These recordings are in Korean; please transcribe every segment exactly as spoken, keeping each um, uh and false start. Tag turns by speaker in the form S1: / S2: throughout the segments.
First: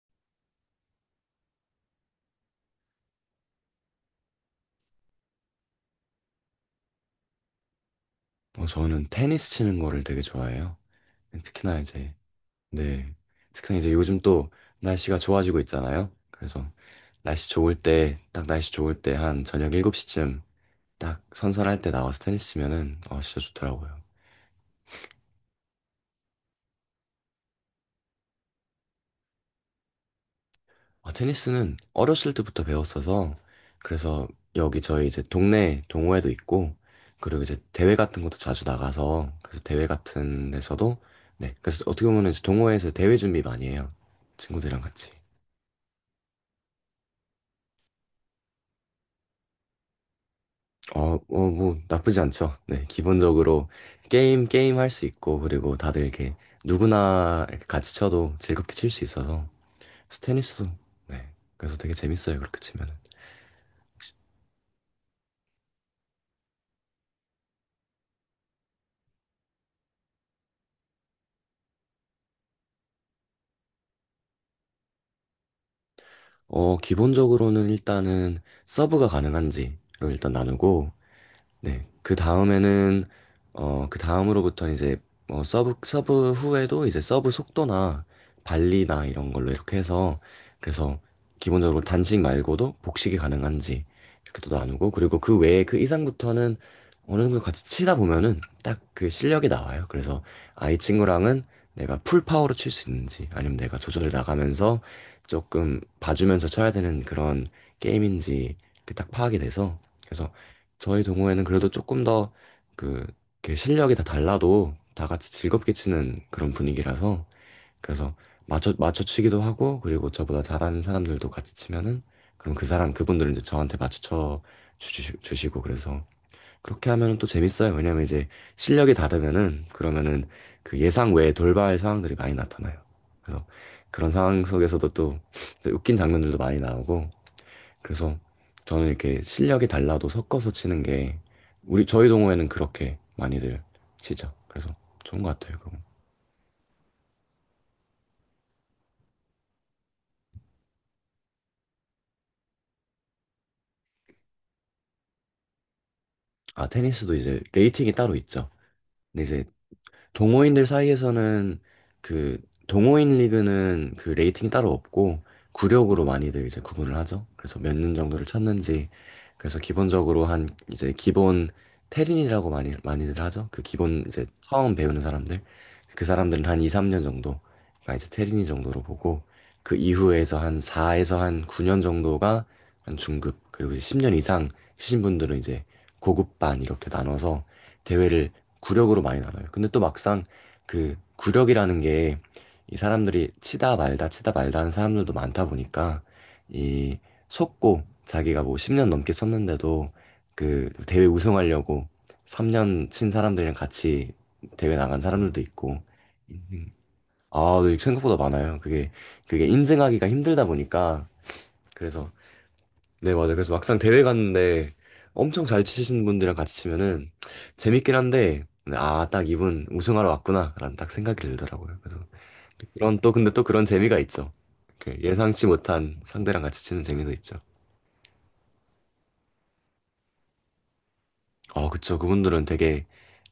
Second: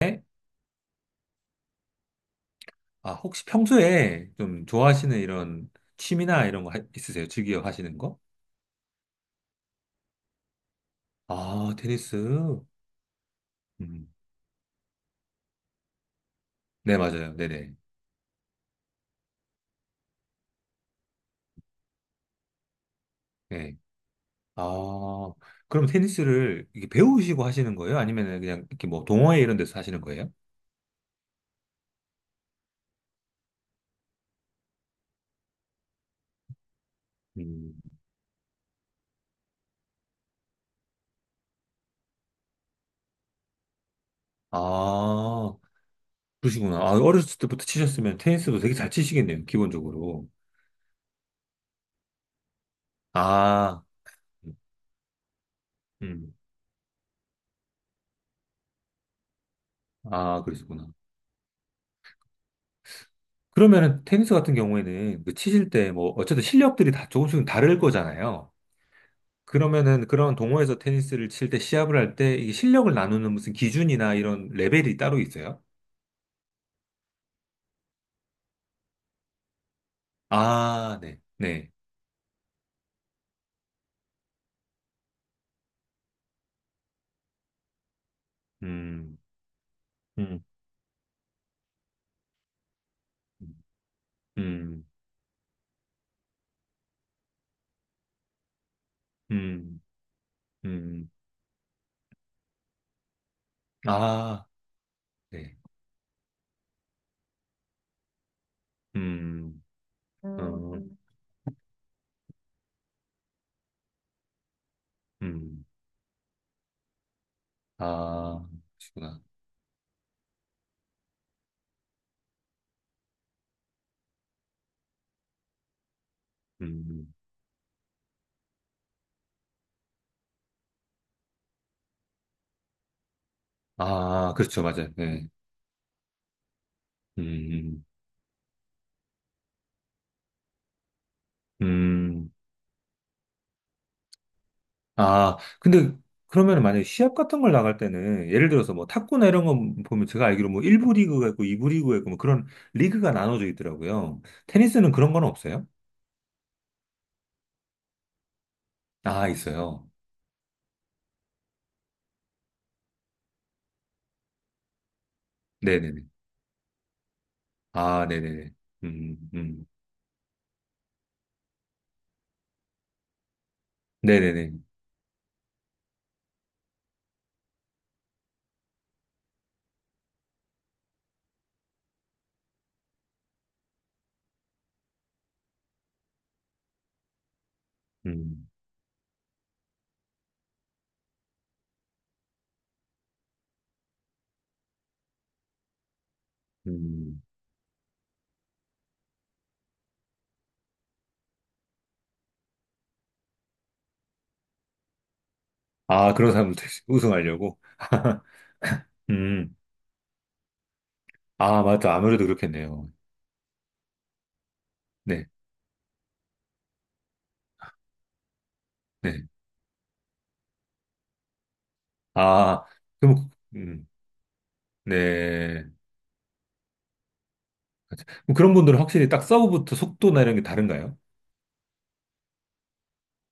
S1: 네? 아, 혹시 평소에 좀 좋아하시는 이런 취미나 이런 거 하- 있으세요? 즐겨 하시는 거?
S2: 어, 저는 테니스 치는 거를 되게 좋아해요.
S1: 아,
S2: 특히나 이제,
S1: 테니스.
S2: 네. 특히나 이제
S1: 음.
S2: 요즘 또 날씨가 좋아지고 있잖아요. 그래서
S1: 네, 맞아요.
S2: 날씨
S1: 네네.
S2: 좋을 때, 딱 날씨 좋을 때 한 저녁 일곱 시쯤 딱 선선할 때 나와서 테니스 치면은, 어, 진짜
S1: 네.
S2: 좋더라고요.
S1: 아, 그럼 테니스를 이렇게 배우시고 하시는 거예요? 아니면 그냥 이렇게 뭐 동호회 이런 데서 하시는 거예요?
S2: 아, 테니스는 어렸을 때부터 배웠어서, 그래서 여기 저희 이제 동네 동호회도 있고, 그리고 이제
S1: 음.
S2: 대회 같은 것도 자주 나가서, 그래서 대회 같은 데서도, 네. 그래서 어떻게 보면 이제 동호회에서 대회 준비 많이 해요. 친구들이랑 같이.
S1: 아, 그러시구나. 아, 어렸을 때부터 치셨으면 테니스도 되게 잘 치시겠네요, 기본적으로.
S2: 어, 어, 뭐, 나쁘지 않죠. 네, 기본적으로
S1: 아,
S2: 게임,
S1: 음.
S2: 게임 할 수 있고, 그리고 다들 이렇게
S1: 음.
S2: 누구나 이렇게 같이 쳐도 즐겁게 칠 수 있어서,
S1: 아,
S2: 스테니스도,
S1: 그러시구나.
S2: 네, 그래서 되게 재밌어요, 그렇게 치면은.
S1: 그러면은 테니스 같은 경우에는 그 치실 때 뭐 어쨌든 실력들이 다 조금씩 다를 거잖아요. 그러면은 그런 동호회에서 테니스를 칠 때 시합을 할 때 이 실력을 나누는 무슨 기준이나 이런 레벨이 따로 있어요?
S2: 어, 기본적으로는 일단은 서브가 가능한지를 일단 나누고,
S1: 아, 네. 네.
S2: 네. 그 다음에는 어, 그 다음으로부터는 이제 어, 서브 서브 후에도 이제 서브 속도나 발리나
S1: 음.
S2: 이런 걸로 이렇게 해서
S1: 음.
S2: 그래서 기본적으로 단식 말고도 복식이 가능한지 이렇게 또
S1: 음.
S2: 나누고 그리고 그 외에 그 이상부터는 어느 정도 같이 치다 보면은 딱 그 실력이
S1: 음.
S2: 나와요. 그래서 아, 이
S1: 음.
S2: 친구랑은 내가 풀 파워로 칠 수 있는지 아니면 내가 조절해
S1: 아,
S2: 나가면서
S1: 네.
S2: 조금 봐주면서 쳐야 되는 그런 게임인지 이렇게 딱 파악이
S1: 음.
S2: 돼서 그래서
S1: 음. 음,
S2: 저희 동호회는 그래도 조금 더 그, 이렇게 실력이 다 달라도 다 같이
S1: 음.
S2: 즐겁게 치는 그런 분위기라서 그래서
S1: 아,
S2: 맞춰,
S1: 그러시구나.
S2: 맞춰치기도 하고 그리고 저보다 잘하는 사람들도 같이 치면은 그럼 그 사람, 그분들은 이제 저한테 맞춰 주시, 주시고 그래서 그렇게
S1: 음.
S2: 하면은 또 재밌어요. 왜냐면 이제 실력이 다르면은 그러면은 그 예상 외에 돌발 상황들이 많이 나타나요. 그래서 그런
S1: 아,
S2: 상황
S1: 그렇죠.
S2: 속에서도
S1: 맞아요.
S2: 또
S1: 네.
S2: 웃긴 장면들도 많이 나오고
S1: 음.
S2: 그래서 저는 이렇게 실력이 달라도 섞어서 치는 게 우리 저희
S1: 음.
S2: 동호회는 그렇게 많이들 치죠. 그래서 좋은
S1: 아,
S2: 것 같아요. 그럼.
S1: 근데 그러면 만약에 시합 같은 걸 나갈 때는 예를 들어서 뭐 탁구나 이런 거 보면 제가 알기로 뭐 일 부 리그가 있고 이 부 리그가 있고 뭐 그런 리그가 나눠져 있더라고요. 테니스는 그런 건 없어요?
S2: 아 테니스도 이제 레이팅이 따로 있죠. 근데
S1: 아,
S2: 이제
S1: 있어요.
S2: 동호인들 사이에서는 그 동호인 리그는 그 레이팅이 따로 없고 구력으로
S1: 네네네.
S2: 많이들 이제 구분을 하죠. 그래서 몇 년
S1: 아,
S2: 정도를
S1: 네네네.
S2: 쳤는지
S1: 음,
S2: 그래서
S1: 음.
S2: 기본적으로 한 이제 기본 테린이라고 많이 많이들 하죠. 그 기본 이제
S1: 네네네.
S2: 처음 배우는 사람들 그 사람들은 한 이, 삼 년 정도가 이제 테린이 정도로 보고 그 이후에서 한 사에서 한 구 년 정도가 한 중급 그리고 이제 십 년 이상 치신 분들은 이제 고급반 이렇게 나눠서 대회를
S1: 음,
S2: 구력으로 많이 달아요. 근데 또 막상 그 구력이라는 게 이 사람들이 치다 말다 치다 말다 하는 사람들도 많다 보니까 이
S1: 음.
S2: 속고 자기가 뭐 십 년 넘게 쳤는데도 그 대회 우승하려고 삼 년 친 사람들이랑 같이 대회 나간 사람들도 있고
S1: 아, 그런 사람들
S2: 인증.
S1: 우승하려고?
S2: 아, 네, 생각보다 많아요. 그게 그게
S1: 음.
S2: 인증하기가 힘들다 보니까
S1: 아, 맞다.
S2: 그래서
S1: 아무래도 그렇겠네요.
S2: 네, 맞아요. 그래서 막상 대회 갔는데
S1: 네,
S2: 엄청 잘 치시는 분들이랑 같이 치면은 재밌긴 한데, 네, 아,
S1: 네.
S2: 딱 이분 우승하러 왔구나라는 딱 생각이 들더라고요. 그래서
S1: 아,
S2: 그런 또
S1: 그럼,
S2: 근데 또 그런
S1: 음,
S2: 재미가 있죠. 그 예상치
S1: 네.
S2: 못한 상대랑 같이 치는 재미도 있죠.
S1: 그럼 그런 분들은 확실히 딱 서브부터 속도나 이런 게 다른가요?
S2: 어, 그쵸. 그분들은 되게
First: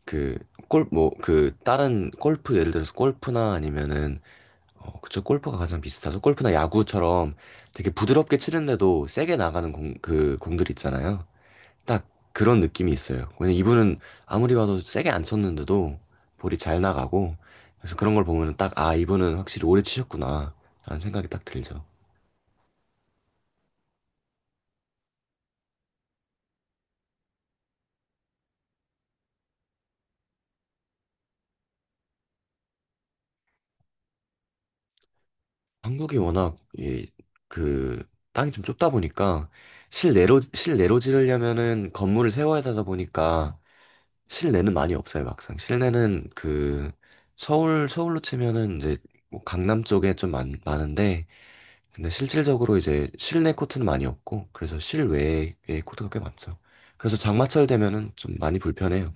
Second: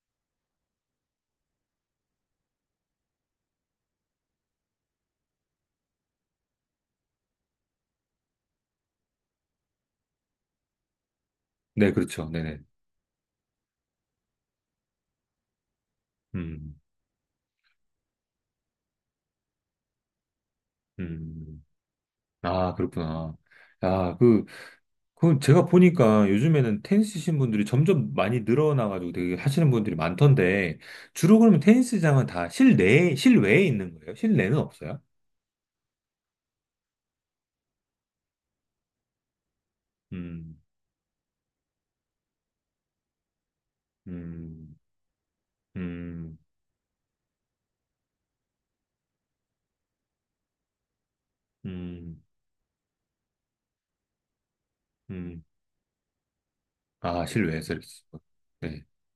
S2: 그 골, 뭐, 그 다른 골프 예를 들어서 골프나 아니면은 어, 그쵸. 골프가 가장 비슷하죠. 골프나 야구처럼 되게 부드럽게 치는데도 세게 나가는 공, 그 공들 있잖아요.
S1: 네,
S2: 딱
S1: 그렇죠.
S2: 그런
S1: 네네.
S2: 느낌이 있어요. 왜냐면 이분은 아무리 봐도 세게 안 쳤는데도 볼이
S1: 음,
S2: 잘 나가고 그래서 그런 걸 보면은 딱 아, 이분은 확실히 오래 치셨구나 라는 생각이 딱
S1: 음.
S2: 들죠.
S1: 아, 그렇구나. 야, 그, 그 제가 보니까 요즘에는 테니스 치신 분들이 점점 많이 늘어나가지고 되게 하시는 분들이 많던데, 주로 그러면 테니스장은 다 실내에, 실외에 있는 거예요? 실내는 없어요?
S2: 한국이 워낙 이, 그 땅이 좀 좁다 보니까 실내로
S1: 음,
S2: 실내로 지르려면은 건물을 세워야 되다 보니까 실내는
S1: 음,
S2: 많이 없어요, 막상. 실내는
S1: 음,
S2: 그 서울 서울로 치면은 이제 뭐 강남 쪽에 좀 많, 많은데 근데
S1: 음,
S2: 실질적으로 이제 실내 코트는 많이 없고 그래서
S1: 음.
S2: 실외에 코트가 꽤 많죠. 그래서
S1: 아,
S2: 장마철
S1: 실외에서 이렇게
S2: 되면은
S1: 치고.
S2: 좀 많이
S1: 네.
S2: 불편해요.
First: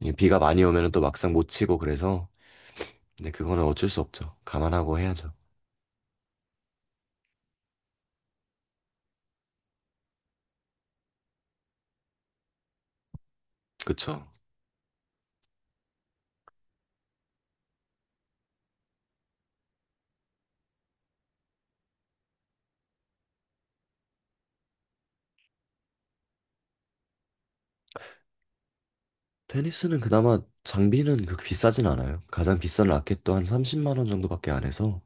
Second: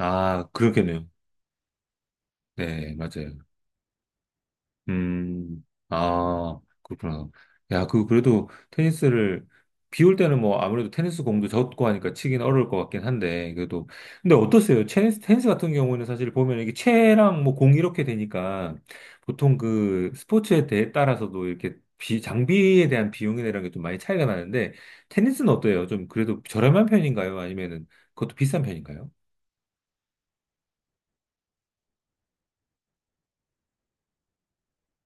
S2: 이게 비가 많이 오면은 또
S1: 그렇겠네요.
S2: 막상 못 치고 그래서
S1: 네,
S2: 근데
S1: 맞아요.
S2: 그거는 어쩔 수 없죠. 감안하고 해야죠.
S1: 음, 아, 그렇구나. 야, 그, 그래도 테니스를, 비올 때는 뭐 아무래도 테니스 공도 젖고 하니까 치긴 어려울 것 같긴 한데, 그래도.
S2: 그쵸?
S1: 근데 어떠세요? 테니스, 테니스 같은 경우는 사실 보면 이게 채랑 뭐 공 이렇게 되니까 보통 그 스포츠에 대해 따라서도 이렇게 비, 장비에 대한 비용이나 이런 게 좀 많이 차이가 나는데, 테니스는 어때요? 좀 그래도 저렴한 편인가요? 아니면은 그것도 비싼 편인가요?
S2: 테니스는 그나마 장비는 그렇게 비싸진 않아요. 가장 비싼 라켓도 한 삼십만 원 정도밖에 안 해서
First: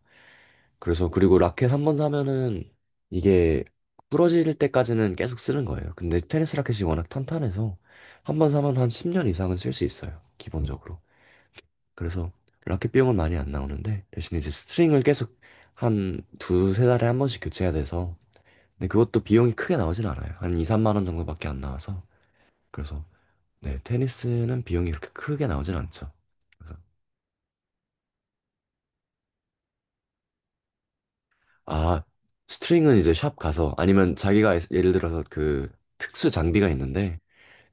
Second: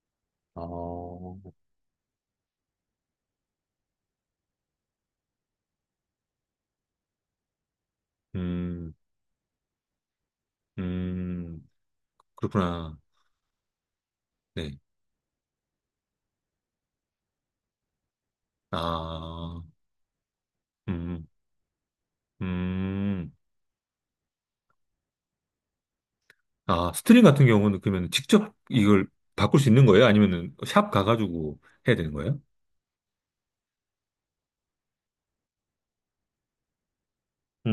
S2: 그래서 그리고
S1: 어,
S2: 라켓 한 번 사면은 이게 부러질 때까지는 계속 쓰는 거예요. 근데 테니스 라켓이 워낙 탄탄해서 한 번 사면 한
S1: 음,
S2: 십 년 이상은 쓸 수 있어요. 기본적으로.
S1: 음,
S2: 그래서 라켓
S1: 그렇구나.
S2: 비용은 많이 안 나오는데 대신 이제
S1: 네.
S2: 스트링을 계속 한 두세 달에 한 번씩 교체해야 돼서 근데 그것도 비용이
S1: 아.
S2: 크게 나오진 않아요. 한 이, 삼만 원
S1: 음,
S2: 정도밖에 안 나와서 그래서
S1: 음.
S2: 네, 테니스는 비용이 그렇게 크게 나오진 않죠. 그래서
S1: 아, 스트링 같은 경우는 그러면 직접 이걸 바꿀 수 있는 거예요? 아니면은 샵 가가지고 해야
S2: 아,
S1: 되는 거예요?
S2: 스트링은 이제 샵 가서 아니면 자기가 예, 예를 들어서 그 특수 장비가 있는데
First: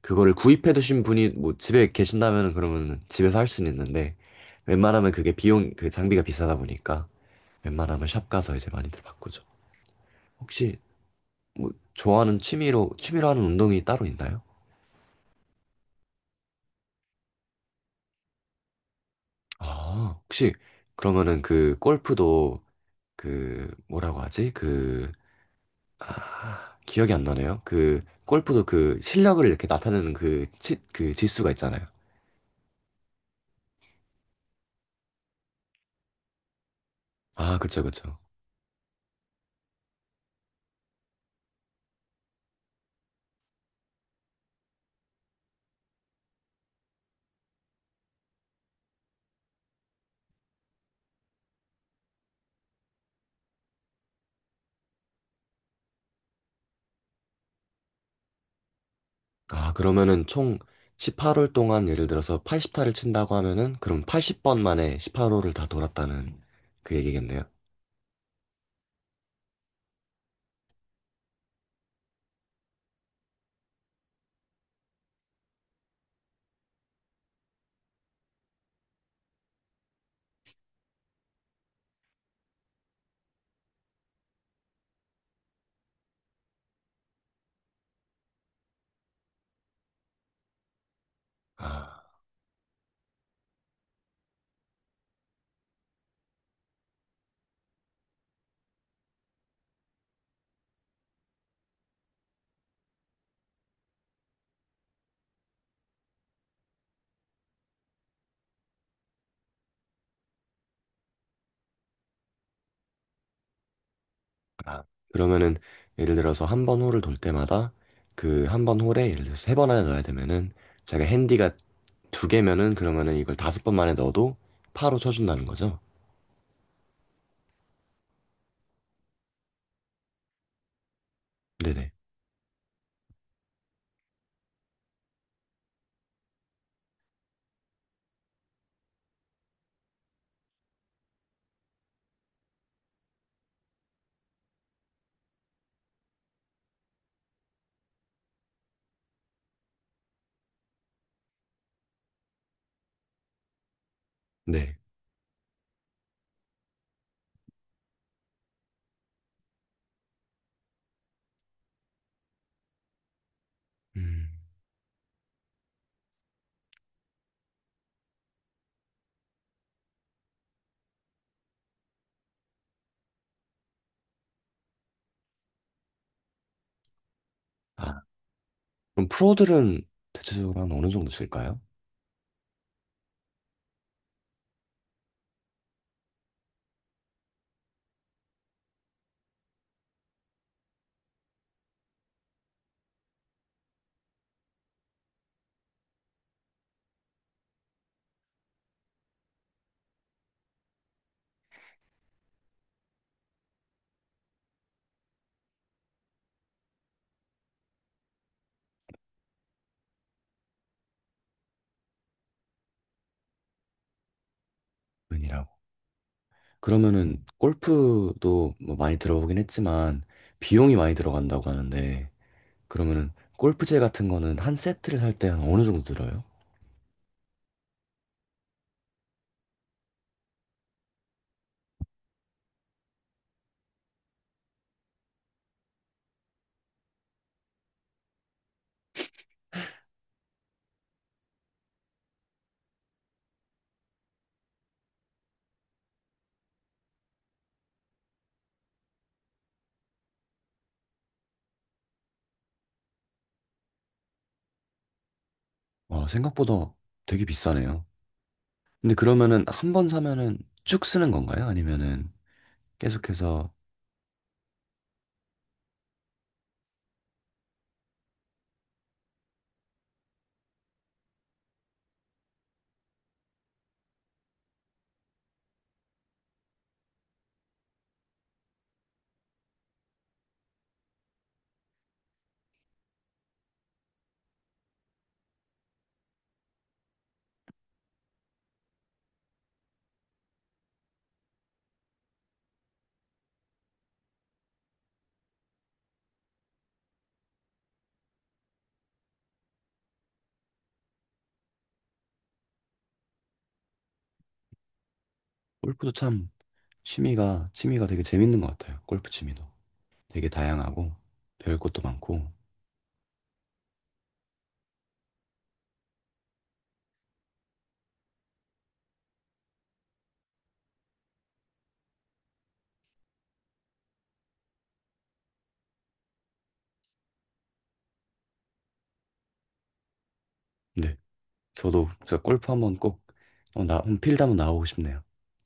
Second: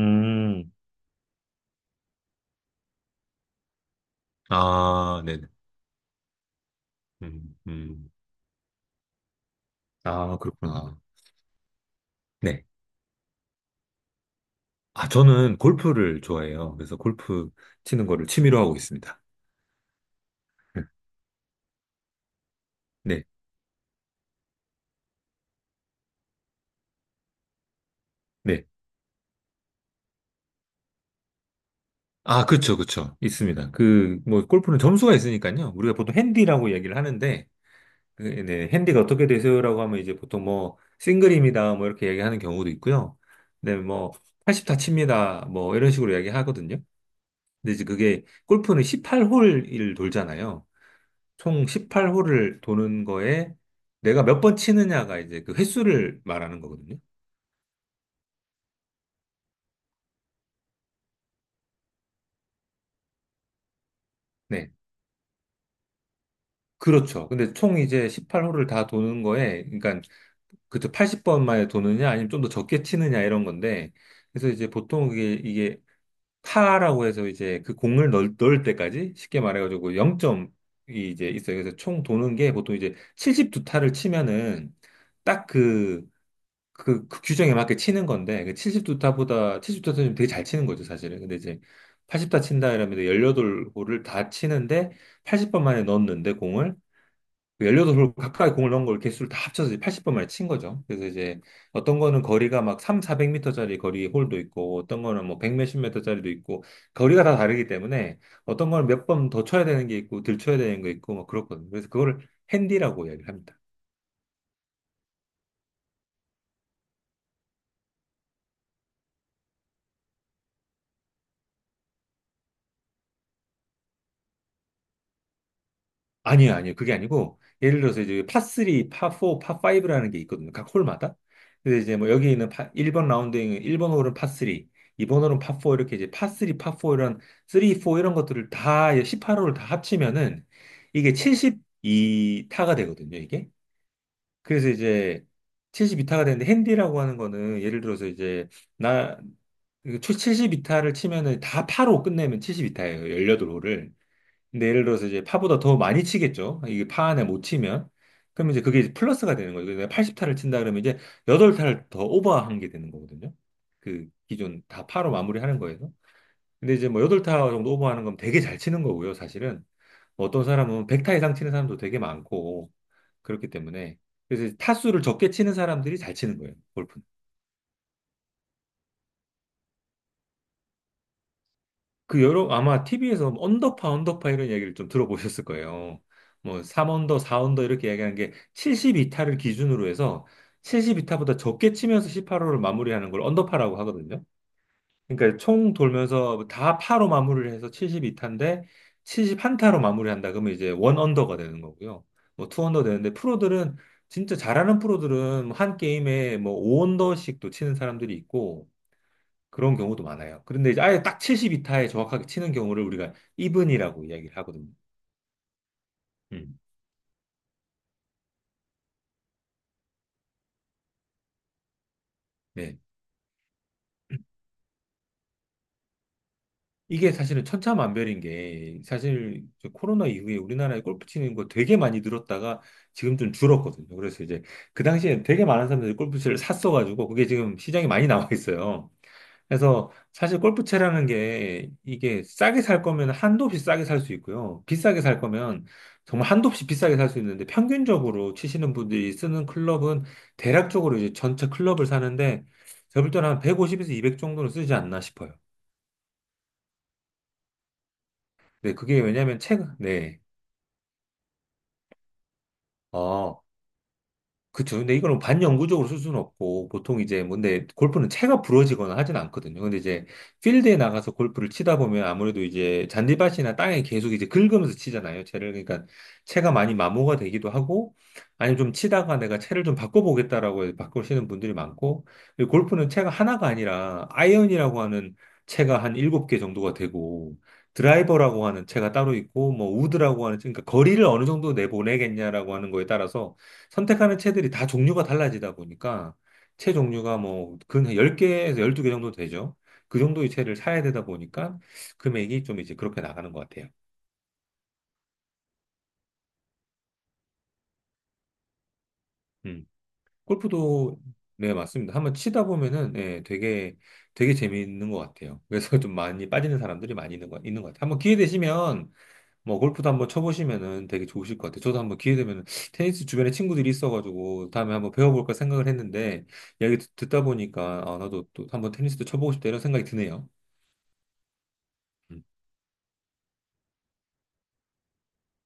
S2: 그거를 구입해 두신 분이 뭐 집에 계신다면 그러면 집에서 할 수는 있는데 웬만하면
S1: 아,
S2: 그게
S1: 네네.
S2: 비용 그 장비가 비싸다 보니까
S1: 음,
S2: 웬만하면
S1: 음.
S2: 샵 가서 이제 많이들 바꾸죠.
S1: 아,
S2: 혹시
S1: 그렇구나.
S2: 뭐 좋아하는
S1: 네.
S2: 취미로 취미로 하는 운동이 따로 있나요?
S1: 아, 저는 골프를 좋아해요. 그래서 골프 치는 거를 취미로 하고 있습니다.
S2: 아, 혹시 그러면은 그 골프도
S1: 네,
S2: 그 뭐라고 하지? 그 아, 기억이 안 나네요. 그 골프도
S1: 네.
S2: 그 실력을 이렇게 나타내는 그, 지, 그 지수가 있잖아요.
S1: 아, 그쵸, 그쵸. 있습니다. 그, 뭐, 골프는 점수가 있으니까요. 우리가 보통 핸디라고 얘기를 하는데,
S2: 아, 그쵸, 그쵸.
S1: 그, 네, 핸디가 어떻게 되세요라고 하면 이제 보통 뭐 싱글입니다 뭐 이렇게 얘기하는 경우도 있고요. 네, 뭐팔십다 칩니다 뭐 이런 식으로 이야기하거든요. 근데 이제 그게 골프는 십팔 홀을 돌잖아요. 총 십팔 홀을 도는 거에 내가 몇 번 치느냐가 이제 그 횟수를 말하는 거거든요.
S2: 아, 그러면은 총 십팔 홀 동안 예를 들어서 팔십 타를 친다고 하면은 그럼 팔십 번
S1: 네.
S2: 만에 십팔 홀을 다 돌았다는 그
S1: 그렇죠.
S2: 얘기겠네요.
S1: 근데 총 이제 십팔 홀을 다 도는 거에, 그러니까 그저 팔십 번 만에 도느냐, 아니면 좀 더 적게 치느냐 이런 건데, 그래서 이제 보통 이게 타라고 해서 이제 그 공을 넣을, 넣을 때까지 쉽게 말해가지고 영 점이 이제 있어요. 그래서 총 도는 게 보통 이제 칠십이 타를 치면은 딱 그, 그, 그 규정에 맞게 치는 건데 그 칠십이 타보다 칠십이 타는 되게 잘 치는 거죠, 사실은. 근데 이제
S2: 아,
S1: 팔십 타 친다 이러면 십팔 홀을 다 치는데 팔십 번 만에 넣었는데 공을 료팔 홀 가까이 공을 넣은 걸 개수를 다 합쳐서 팔십 번 만에 친 거죠. 그래서 이제 어떤 거는 거리가 막 삼, 사백 미터짜리 거리 홀도 있고 어떤 거는 뭐 백 몇십 m짜리도 있고 거리가 다 다르기 때문에 어떤 거는 몇 번 더 쳐야 되는 게 있고 덜 쳐야 되는 게 있고 막 그렇거든요. 그래서 그거를 핸디라고 이야기를 합니다.
S2: 아. 그러면은 예를 들어서 한 번 홀을 돌 때마다 그 한 번 홀에 예를 들어서 세 번 안에 넣어야 되면은 제가 핸디가 두 개면은 그러면은 이걸 다섯 번 만에 넣어도 파로 쳐준다는 거죠?
S1: 아니요, 아니요. 그게 아니고, 예를 들어서 이제 파삼, 파사, 파오라는 게 있거든요. 각 홀마다. 근데
S2: 네네.
S1: 이제 뭐 여기 있는 파, 일 번 라운드에는 일 번 홀은 파삼, 이 번 홀은 파사 이렇게 이제 파삼, 파사 이런, 삼, 사 이런 것들을 다, 십팔 홀을 다 합치면은 이게 칠십이 타가 되거든요, 이게. 그래서 이제 칠십이 타가 되는데 핸디라고 하는 거는 예를 들어서 이제 나, 칠십이 타를 치면은 다 파로 끝내면 칠십이 타예요, 십팔 홀을. 근데
S2: 네.
S1: 예를 들어서 이제 파보다 더 많이 치겠죠. 이게 파 안에 못 치면. 그러면 이제 그게 이제 플러스가 되는 거죠. 내가 팔십 타를 친다 그러면 이제 팔 타를 더 오버한 게 되는 거거든요. 그
S2: 음.
S1: 기존 다 파로 마무리하는 거에서. 근데 이제 뭐 팔 타 정도 오버하는 건 되게 잘 치는 거고요, 사실은. 뭐 어떤 사람은 백 타 이상 치는 사람도 되게 많고, 그렇기 때문에. 그래서 타수를 적게 치는 사람들이 잘 치는 거예요, 골프.
S2: 아. 그럼 프로들은 대체적으로 한 어느 정도 칠까요?
S1: 그 여러 아마 티비에서 언더파 언더파 이런 이야기를 좀 들어보셨을 거예요. 뭐 삼 언더, 사 언더 이렇게 이야기하는 게 칠십이 타를 기준으로 해서 칠십이 타보다 적게 치면서 십팔 호를 마무리하는 걸 언더파라고 하거든요. 그러니까 총 돌면서 다 파로 마무리를 해서 칠십이 타인데 칠십일 타로 마무리한다 그러면 이제 원 언더가 되는 거고요. 뭐 투 언더 되는데 프로들은 진짜 잘하는 프로들은 한 게임에 뭐 오 언더씩도 치는 사람들이 있고 그런 경우도 많아요. 그런데 이제 아예 딱 칠십이 타에 정확하게 치는 경우를 우리가 이븐이라고 이야기를 하거든요.
S2: 은이라고.
S1: 음,
S2: 그러면은 골프도 뭐 많이 들어보긴 했지만 비용이 많이 들어간다고 하는데
S1: 네.
S2: 그러면은 골프채 같은 거는 한 세트를 살 때 한 어느 정도 들어요?
S1: 이게 사실은 천차만별인 게 사실 이제 코로나 이후에 우리나라에 골프 치는 거 되게 많이 늘었다가 지금 좀 줄었거든요. 그래서 이제 그 당시에 되게 많은 사람들이 골프채를 샀어가지고 그게 지금 시장에 많이 나와 있어요. 그래서 사실 골프채라는 게 이게 싸게 살 거면 한도 없이 싸게 살 수 있고요. 비싸게 살 거면 정말 한도 없이 비싸게 살 수 있는데 평균적으로 치시는 분들이 쓰는 클럽은 대략적으로 이제 전체 클럽을 사는데 제가 볼 때는 한 백오십에서 이백 정도는 쓰지 않나 싶어요.
S2: 아, 생각보다 되게 비싸네요.
S1: 네,
S2: 근데
S1: 그게 왜냐면
S2: 그러면은
S1: 채,
S2: 한 번
S1: 네.
S2: 사면은 쭉 쓰는 건가요? 아니면은
S1: 어,
S2: 계속해서
S1: 그쵸. 근데 이거는 반영구적으로 쓸 수는 없고, 보통 이제, 뭐, 근데 골프는 채가 부러지거나 하진 않거든요. 근데 이제, 필드에 나가서 골프를 치다 보면 아무래도 이제, 잔디밭이나 땅에 계속 이제 긁으면서 치잖아요. 채를. 그러니까, 채가 많이 마모가 되기도 하고, 아니면 좀 치다가 내가 채를 좀 바꿔보겠다라고 해서 바꾸시는 분들이 많고, 그리고 골프는 채가 하나가 아니라, 아이언이라고 하는 채가 한 일곱 개 정도가 되고, 드라이버라고 하는 채가 따로 있고, 뭐, 우드라고 하는, 채, 그러니까 거리를 어느 정도 내보내겠냐라고 하는 거에 따라서, 선택하는 채들이 다 종류가 달라지다 보니까 채 종류가 뭐 근한 열 개에서 열두 개 정도 되죠. 그 정도의 채를 사야 되다 보니까 금액이 좀 이제 그렇게 나가는 것 같아요.
S2: 골프도 참 취미가 취미가 되게 재밌는 것 같아요. 골프 취미도
S1: 음.
S2: 되게 다양하고
S1: 골프도 네,
S2: 배울 것도
S1: 맞습니다. 한번
S2: 많고.
S1: 치다 보면은 예, 되게 되게 재미있는 것 같아요. 그래서 좀 많이 빠지는 사람들이 많이 있는 것, 있는 것 같아요. 한번 기회 되시면 뭐 골프도 한번 쳐보시면은 되게 좋으실 것 같아요. 저도 한번 기회 되면 테니스 주변에 친구들이 있어가지고 다음에 한번 배워볼까 생각을 했는데 이야기 듣- 듣다 보니까 아 나도 또 한번 테니스도 쳐보고 싶다 이런 생각이 드네요.
S2: 네. 저도 진짜
S1: 음.
S2: 골프 한번 꼭, 어, 나, 필드 한번 나오고 싶네요.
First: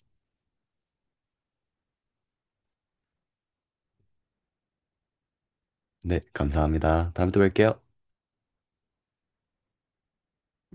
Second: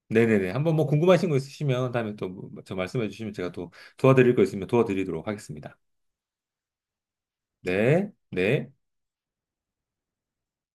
S1: 네네네. 한번 뭐 궁금하신 거 있으시면 다음에 또 뭐, 저 말씀해 주시면 제가 또 도와드릴 거 있으면 도와드리도록 하겠습니다.
S2: 네, 감사합니다. 다음에 또 뵐게요.
S1: 네, 네.